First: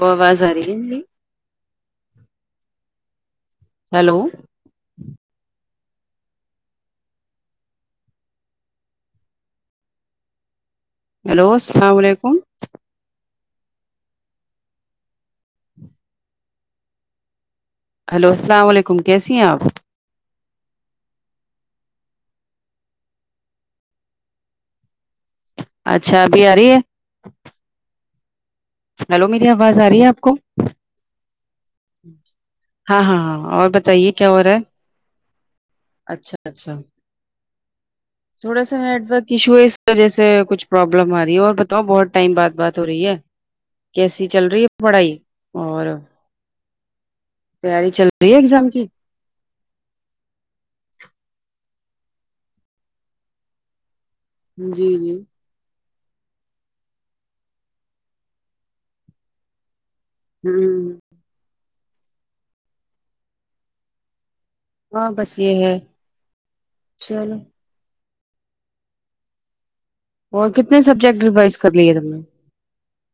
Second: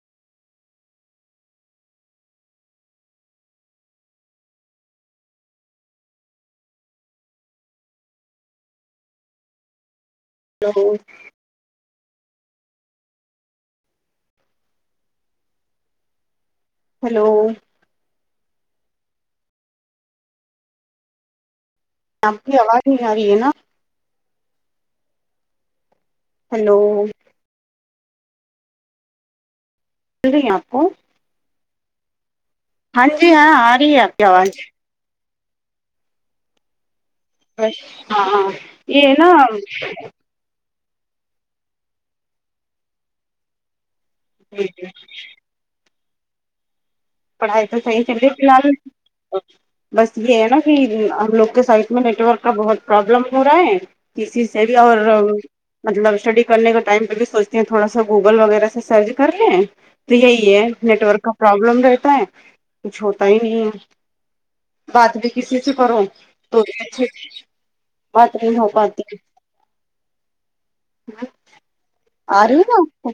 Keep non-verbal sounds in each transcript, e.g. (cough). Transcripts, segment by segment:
Boys آرہی hello (unintelligible) hello السلام علیکم ہیلو ہلو السلام وعلیکم کیسی ہیں آپ آپ کی آواز نہیں آ رہی ہے نا اچھا ابھی آ رہی ہے ہلو ہیلو میری آواز آ رہی ہے آپ (unintelligible) مل کو رہی ہیں آپ کو ہاں ہاں جی ہاں اور آ رہی ہے بتائیے آپ کی کیا ہو آواز رہا ہے اچھا اچھا بس ہاں ہاں تھوڑا سا یہ نیٹورک ایشو ہے نا اس و جیسے کچھ پروابلم آ رہی ہے اور بتاؤ بہت ٹائم بعد بات ہو رہی ہے کیسی چل رہی ہے پڑھائی اور پڑھائی تو تیاری صحیح چل چلرہی رہی ہے فی ایگزام کی الحال بس یہ ہے نا کہ ہم لوگ کے سائٹ میں نیٹورک کا بہت پرابلم ہو رہا ہے کسی سے بھی جی اور جی مطلب اسٹڈی کرنے کے ٹائم پہ بھی سوچتے ہیں تھوڑا سا گوگل وغیرہ سے سرچ کر رہے ہیں تو یہی ہے ہوں نیٹ ورک کا پرابلم رہتا ہے کچھ ہوتا ہی نہیں ہے ہاں بات بھی بس کسی یہ سے ہے کرو تو اچھے چلو سے بات نہیں ہو پاتی اور کتنے سبجیکٹ ریوائز کر لیے تم نے آ رہی ہے نا آپ کو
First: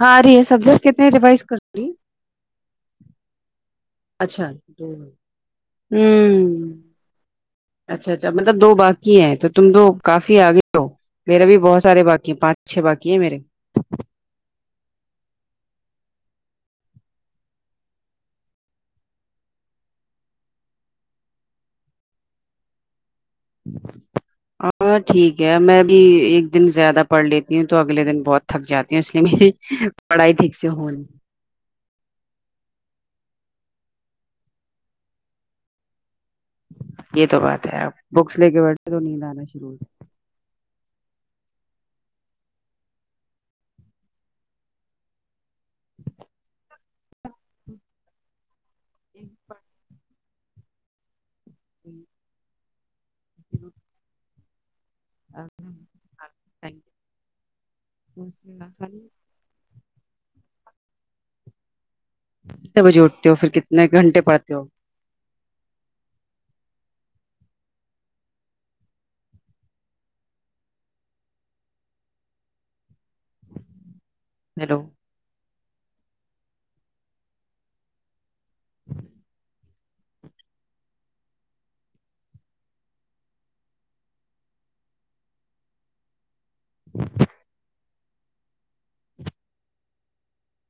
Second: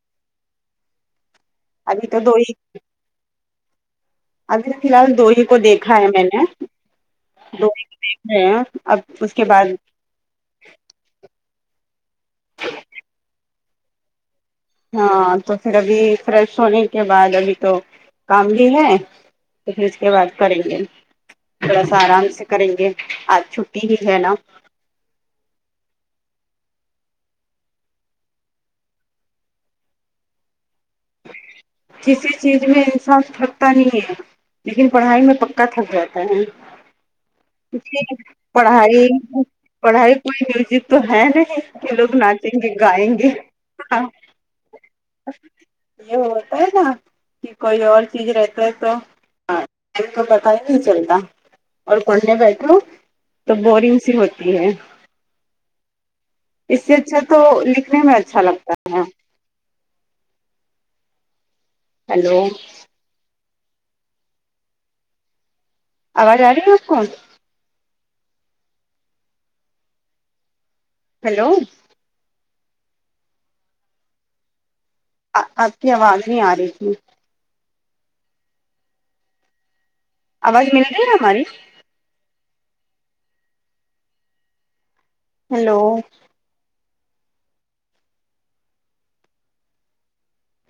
ہاں ری ہے سبجیکٹ کتنے ریوائز کر (unintelligible) ابھی تو دو ہی اچھا ابھی تو فی الحال ہوں دو ہی کو دیکھا ہے میں نے دو ہی کو اچھا اچھا دیکھ رہے مطلب ہیں دو بار اب کیے ہے اس کے تو تم بعد دو کافی آگے ہو میرا بھی بہت سارے باقی ہیں پانچ چھ باقی ہیں میرے ہاں تو پھر ابھی فریش ہونے کے بعد ابھی تو کام بھی ہے تو پھر اس کے بعد کریں گے تھوڑا سا آرام سے کریں گے آ چھٹی ہی ہے نا ہاں ٹھیک ہے میں بھی ایک دن زیادہ پڑھ لیتی ہوں تو اگلے دن بہت تھک جاتی ہوں اس لیے پڑھائی ٹھیک سے ہون کسی چیز میں انصاف تھکتا نہیں ہے لیکن پڑھائی میں پکا تھک جاتا ہے یہ تو بات ہے آپ بکس لے کے بیٹھے تو پڑھائی نیند آنا شروع ہو جاتی۔ پڑھائی کوئی میوزک تو ہے نہیں کہ لوگ ناچیں گے گائیں گے ہاں اچ یہ ہوتا ہے نا کہ کوئی اور چیز رہتا ہے تو ج تو پتا ہی نہیں چلتا اور کن پڑھنے بیٹھو تو بورنگ س ہوتی ہے اس سے اچھا تو لکھنے میں اچھا لگتا ہے ہیلو کتنے بجے اٹھتے ہو پھر کتنے گھنٹے پڑتے ہو آواز آ رہی ہے آپ کو ہیلو ہیلو آ آپ کی آواز نہیں آ رہی تھی آواز مل گی ہے نا ہماری ہیلو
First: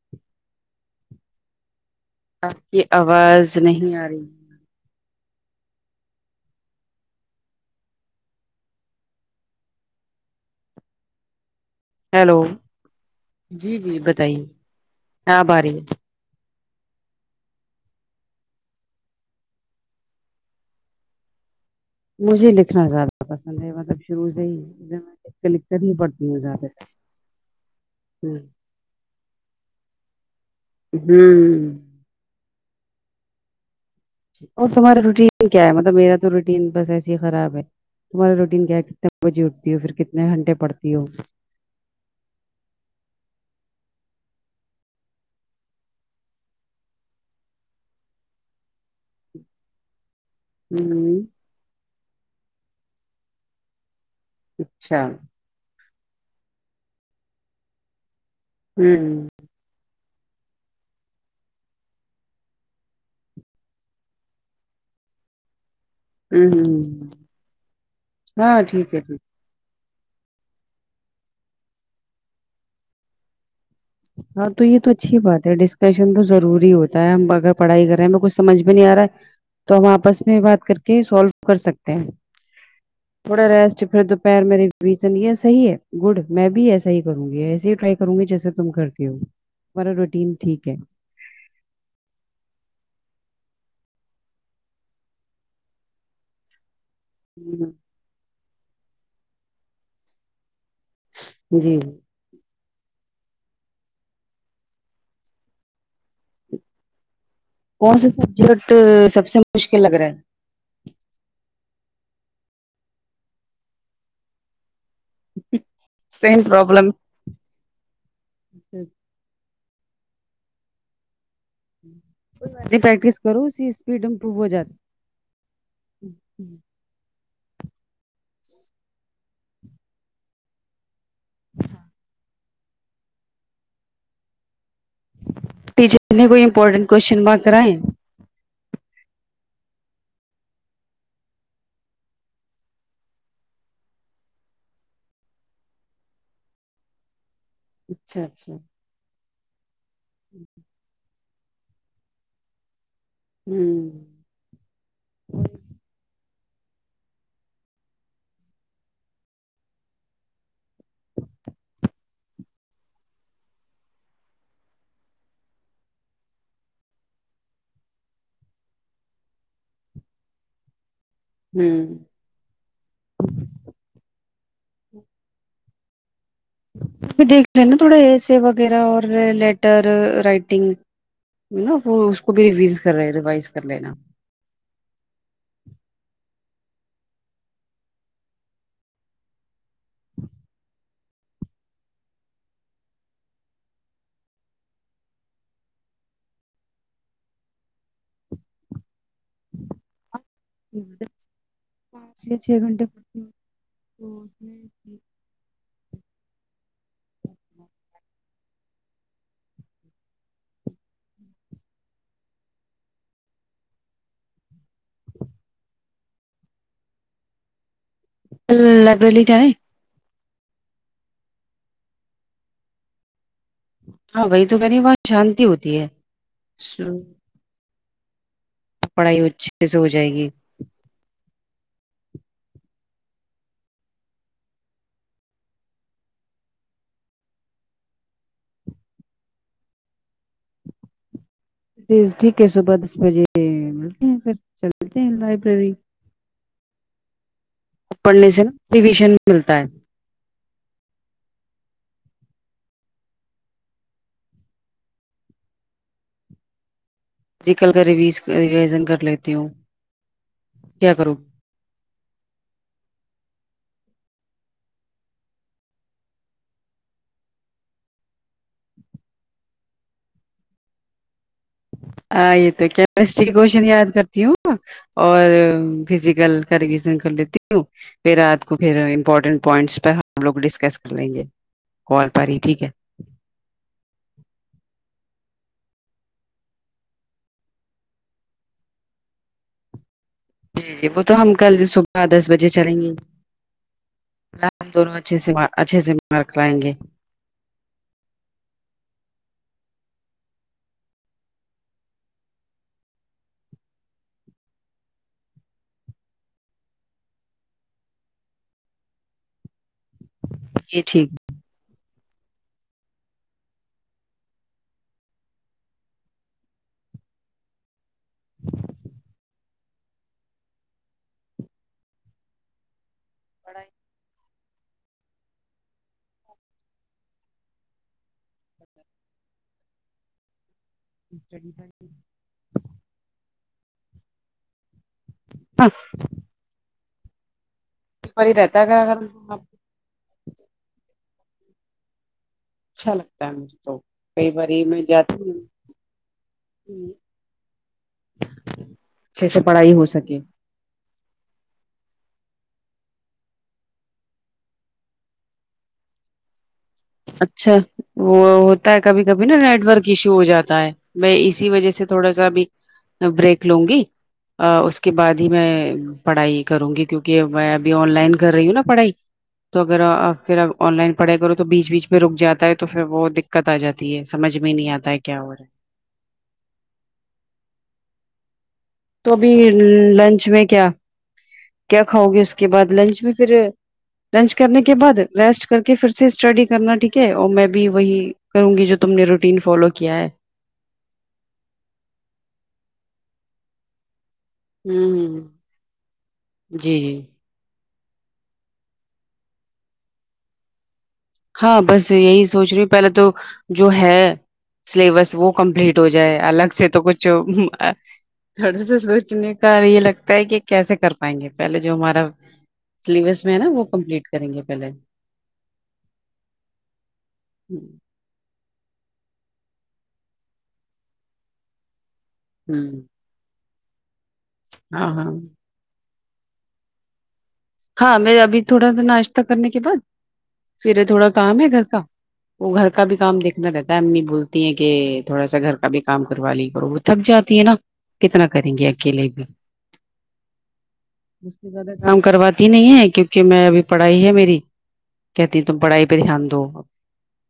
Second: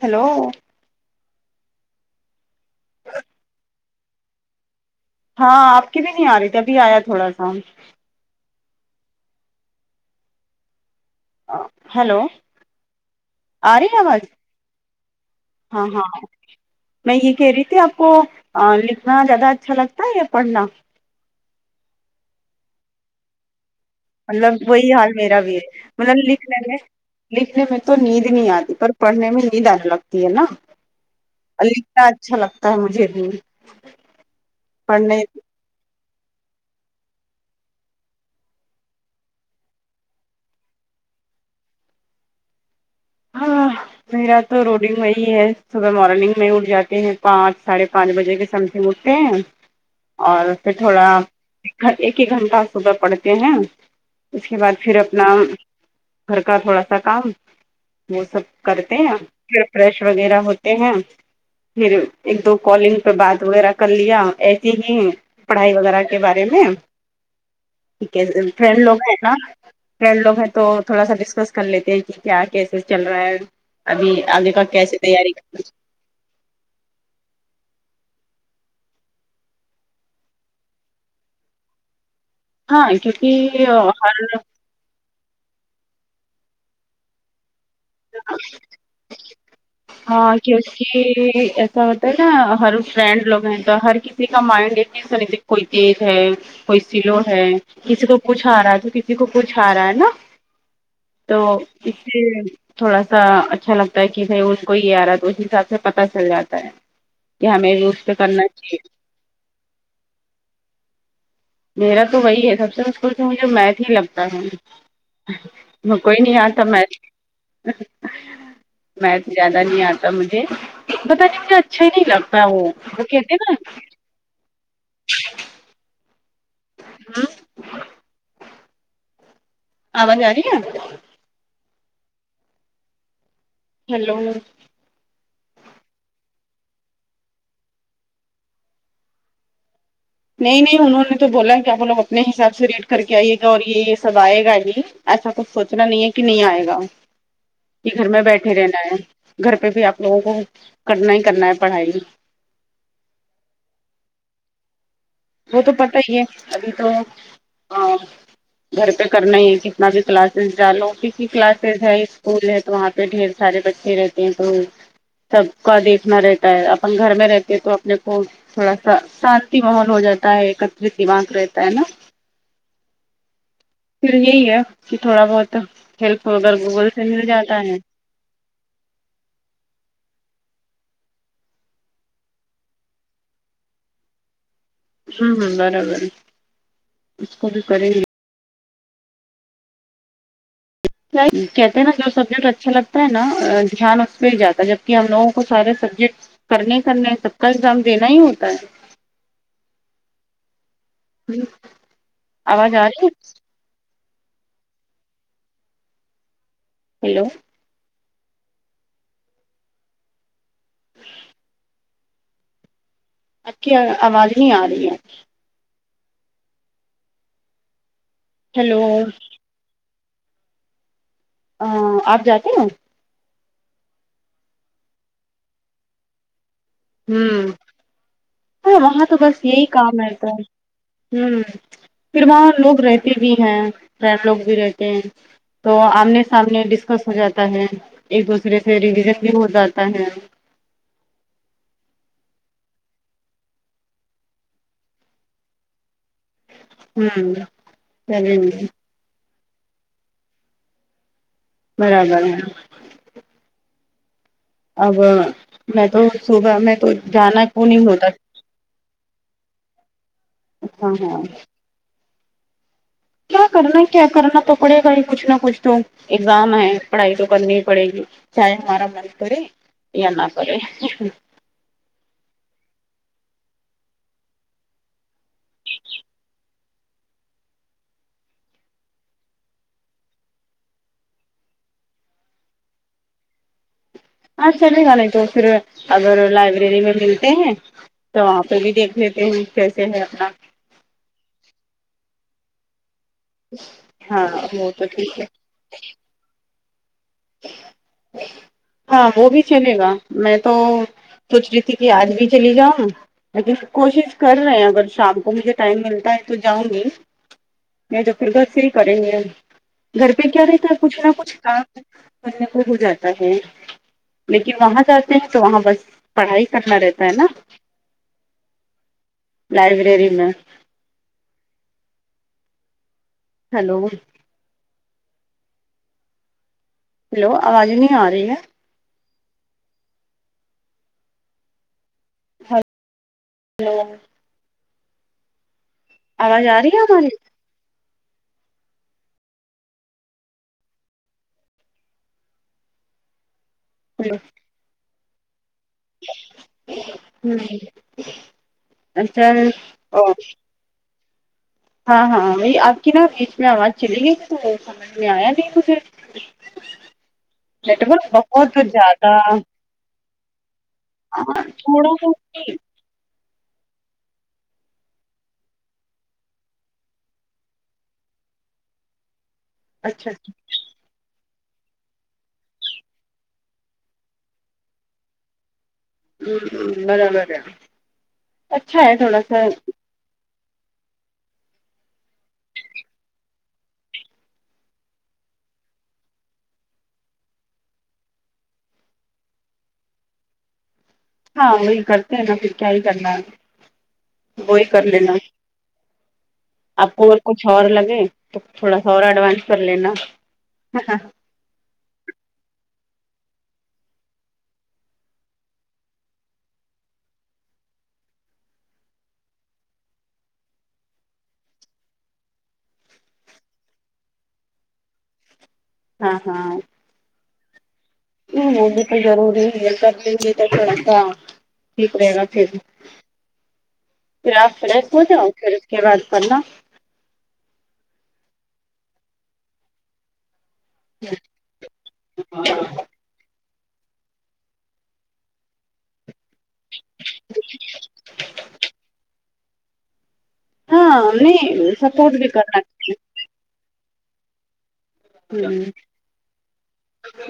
ہیلو آپ کی آواز نہیں آ رہی ہاں آپ کی بھی نہیں آ رہی تھی ابھی آیا تھوڑا سا ہیلو جی آ رہی جی ہے آواز بتائیے اب آ رہی ہے ہاں ہاں میں یہ کہہ رہی تھی آپ کو لکھنا زیادہ اچھا لگتا ہے یا پڑھنا مجھے لکھنا زیادہ پسند ہے مطلب شروع سے ہی مطلب وہی میں حال میرا لکھ بھی ہے لکھکر ہی مطلب پڑھتی ہوں لکھ نے زیادہ تر میں لکھنے میں تو نیند ہوں نہیں آتی پر پڑھنے میں نیند آنے لگتی ہے نا ہوں اور لکھنا اچھا لگتا ہے مجھے بھی اور تمہارا پڑھنے روٹین کیا ہے مطلب میرا تو روٹین بس ایسے ہی خراب ہے تمہاری روٹین کیا کتنے بجے اٹھتی ہو پھر کتنے گنٹے پر تی ہو ہاں میرا تا روٹین وہی ہے صبح مورننگ میں اٹھ جاتے ہے پانچ ساڑے پانچ بجے کے سمے پھر اٹھ تے ہے اور پھر تھوڑا ہوں ایک ایک گھنٹہ صبح پڑتے ہیں اس کے بعد پھر اچھا اپنا گھر کا تھوڑا سا کام وہ سب ہوں کرتے ہیں پھر فریش وغیرہ ہوتے ہیں پھر ایک دو کالنگ پہ بات وغیرہ کر لیا ایسی ہی پڑھائی وغیرہ کے بارے ہوں میں ہوں ٹھیک ہے ہاں فریڈ ٹھیک لوگ ہے ہیں ٹھیک کا فرینڈ لوگ ہیں تو تھوڑا سا ڈسکس کر لیتے ہیں کہ کیا کیسے چل رہا ہے ابھی آگے کا کیسے تیاری کرنا فیشن تو ضروری ہوتا ہے ہم اگر پڑھائی کر رہے ہیں ہمیں کچھ سمج بھی نہیں آ رہا ہے تو ہم آپس میں بات کر کے سولو کر سکتے ہیں ہاں تھوڑا کیونکہ ریسٹ پھر ہر دوپہر میری ریثوں یھی ساہی ہے گود میے بھی ایسا ہی کرونگی اسے ہی ٹرے کرونگی جیسے تم کرتی ہو تمہارا روٹین ٹھیک ہے پھر ایسا ہوتا ہے نہ ہر فرینڈ لوگ ہے تو ہر کسی کا مینڈ ایک جیسا نہیں دیکھتا کوئی تیز ہے کوئی سلو ہے ہوں کسی کو کچھ آ رہا ہے جو کسی کو کچھ آ رہا ہے نا تو جی جی اس لئے تھوڑا سا اچھا لگتا ہے کہ بھائی ان کو یہ آ رہا ہے تو اسی حساب سے پتتا چل جاتا ہے کہ ہمیں بھی کون اس سےا پہ کرنا سبجیکٹ چاہیے سب سے مشکل لگ رہا ہے میرا تو وہی ہے سب سے مشکل مجھے میت ہی لگتا ہے مکو ہی نہیں سیم اٹا پرابلم مکس کوئی مکس زیادہ نہیں اتا مجھے اچھا نہیں لگتا وہ وہ کہتے نا پڈم پو بو جات ہاں آواز آری ہے ہیلو ٹیچر نے کوئی امپورٹینٹ کوشچن مارک کرائے نہیں نہیں انہوں نے تو بولا کی اپ لوگ اپنے حساب سے ریڈ کر کے آئیے گا اور یہ یہ سب آئے گا ابھی ایسا کچھ سوچنا نہیں ہے کہ نہیں آئے گا کہ گھر میں اچھا اچھا بیٹھے رہنا ہے گھر پہ بھی آپ لوگوں کو کرنا ہی کرنا ہے پڑھائی ہوں وو تو پتا ہی ہے ابھی تو گھر پہ کرنا ہی ہے کتنا بھی کلاسز جاالو کسی کلاسز ہے اسکول ہے وہاں پہ ڈھیر سارے بچے رہتے ہیں تو سب کا دیکھنا رہتا ہے اپن گھر میں رہتے تو اپنے کو تھوڑا سا شانتی ماحول ہو جاتا ہے ایکت دماک رہتا ہے نا ہوں پھر یہی ہے کہ تھوڑا بہت ہیلپ وگر گوگل سے مل جاتا ہے سے وغیرہ اور لیٹر رائٹنگ نا وہ اس کو بھی ریویز کر رہے ریوائز کر لینا ہاں ہاں برابر اسکو بھی کرے گی کہتے ہیں نا جو سبجیکٹ اچھا لگتا ہے نا دھیان اس پہ ہی جاتا ہے جبک ہم لوگوں کو سارے سبجیکٹ کرنے کرنے سب کا ایگزام دینا ہی ہوتا ہے ہے پانچ یا چھ آواز گھنٹے آ پ رہی ہے تو میں ہیلو جی آپکی آواز نہیں آ رہی ہے ہیلو لائبریری جائے آپ جاتے ہیں ہاں وہی تو کہنی وہاں شانتی ہوتی ہے ہ ہاں وہاں تو پڑھائی بس اچھے یہی سے ہو کام جائے ہے تو گی ہوں پھر وہاں لوگ رہتے بھی ہیں لوگ بھی رہتے ہیں تو آمنے سامنے ڈسکس ہو جاتا ہے ایک دوسرے سے ریوجن بھی ہو جاتا ہے جی ٹھیک ہے صبح دس بجے ملتے ہیں پھر چللتے ہیں لائبریری ہوں پڑھنے سے نا چلیے پویشن ملتا ہے برابر ہے اب میں تو صبح میں تو جانا جی کیوں کل کر نہیں ہوتا رویز ریوزن کر لیتی ہوں اچھا کیا کروں ہاں کیا کرنا کیا کرنا تو پڑے گا ہی کچھ نہ کچھ تو ایگزام ہے پڑھائی تو کرنی ہی پڑے گی چاہے ہمارا من کرے یا نہ کرے ہاں یہ تو کیمسٹری کے کوشچن یاد کرتی ہوں اور فزیکل کا ایڈمیشن کر لیتی ہوں پھر رات کو پھر امپورٹنٹ پوائنٹس پر ہم لوگ ڈسکس کر لیں گے کال پر ہی ٹھیک ہے ہاں چلے گا نہیں تو پھر اگر لائبریری میں ملتے ہیں تو وہاں پہ بھی دیکھ لیتے ہیں کیسے ہے اپنا جی جی وہ تو ہم کل صبح دس بجے چلیں گے ہاں اللہ ہم وہ تو دونوں اچھے ٹھیک ہے سے اچھے سے مارک لایںگے ہاں وہ بھی چلے گا میں تو سوچ رہی تھی کہ آج بھی چلی جاؤ لیکن کوشش کر رہے ہیں اگر شام کو مجھے ٹائم ملتا ہے تو جاؤں گی نہیں تو پھر سے ہی کریں گے ہم گھر پہ کیا رہتا ہے یہ کچھ نہ ٹھیک کچھ کام کرنے کو ہو جاتا ہے لیکن وہاں جاتے ہیں تو وہاں بس پڑھائی کرنا رہتا ہے نا لائبریری میں ہیلو ہیلو آواز نہیں آ رہی ہے اسڈی ب ہیلو ہ آواز آ رہی ہے ہماری پر ہی رہتا گا اگر اچھا لگتا ہے مجھے تو ہلو، کئی باری میں جاتی ہوں ہمم، اچھا اچھے سے پڑھائی ہو او سکے ہاں ہاں وہی آپ کی نا بیچ میں آواز چلی گئی وہ سمجھ میں آیا نہیں مجھے (unintelligible) اچھا نیٹورک وہ بہت ہوتا ہے کبھی زیادہ کبھی نا نیٹورک ایشو ہو جاتا ہے ب اسی وجہ سے تھوڑا سا بھی بریک لوں گی اس کے بعد ہی میں پڑھائی کروں گی کیونکہ میں ابھی آن لائن کر رہی ہوں نا پڑھائی تو اگر آ اچھا پھر اب آن لائن پڑھائی کر تو بیچ بیچ میں رک جاتا ہے تو پھر وہ دقت آ جاتی ہے سمجھ میں نہیں آتا ہے کیا ہو رہا ہے برابر ہے اچھا ہے تو تھوڑا ابھی سا لنچ میں کیا کیا کھاؤ گے اس کے بعد لنچ میں پھر لنچ کرنے کے بعد ریسٹ کر کے پھر سے اسٹڈی کرنا ٹھیک ہے اور میں بھی وہی کروں گی جو تم نے روٹین فالو کیا ہے ہاں وہی کرتے ہیں ناں پھر کیا ہی کرنا ہے وہی کر لینا ہوں ہ جی جی آپ کو اگر کچھ اور لگے تو تھوڑا سا اور ایڈوانس کر لینا ہاں بس یہی سوچ رہی ہوں پہلے تو جو ہے سلیبس وہ کمپلیٹ ہو جائے الگ سے تو کچھ تھوڑا سا سوچنے کا یہ لگتا ہے کہ کیسے کر پائیں گے پہلے جو ہمارا سلیبس میں ہے نا وہ کمپلیٹ کریں گے پہلے ہاں ہاں ہوں وہ بھی تو ضروری ہے کر دیں گے تو تھڑا سا ٹھیک رہے گا پھر ہوں پھر آپ ہاں فریش ہو ہاں جاؤ پھر اس کے بعد پڑھنا ہاں میں ابھی تھوڑا سا ناشتہ کرنے کے بعد پھر تھوڑا کام ہے گھر کا وہ گھر کا بھی کام دیکھنا رہتا ہے امی بولتی ہیں کہ تھوڑا سا گھر کا بھی کام کروا لیا کرو تھک جاتی ہے ناں کتنا کریں گے اکیلے بھی ہاں اس سے نہیں زیادہ کام سپورٹ بھی کرواتے کرنا کیونکہ میں ابھی پڑھائی ہے میری کہتی ہیں تم پڑھائی پہ دھیان دو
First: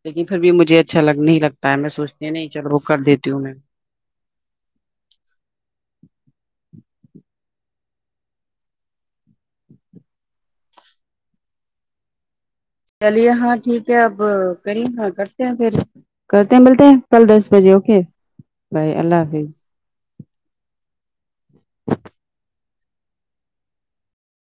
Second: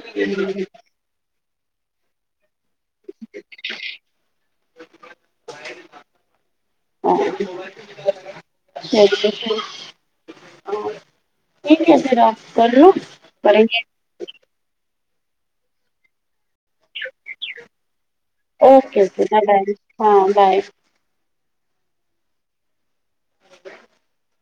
لیکن پھر بھی مجھے اچھا لگ نہیں لگتا ہے میں سوچتی ہیں نہیں چلو‌ وہ کر دیتی ہوں میں (inaudible) (unintelligible) یہ کیسا رہا چلیے ہاں ٹھیک ہے اب کریم ہاں کرتے ہیں پھر کرتے ہیں ملتے ہیں کل دس بجے اوکے بھائی اوکے اللہ اوکے بائے حافظ بائے ہاں بائے (inaudible)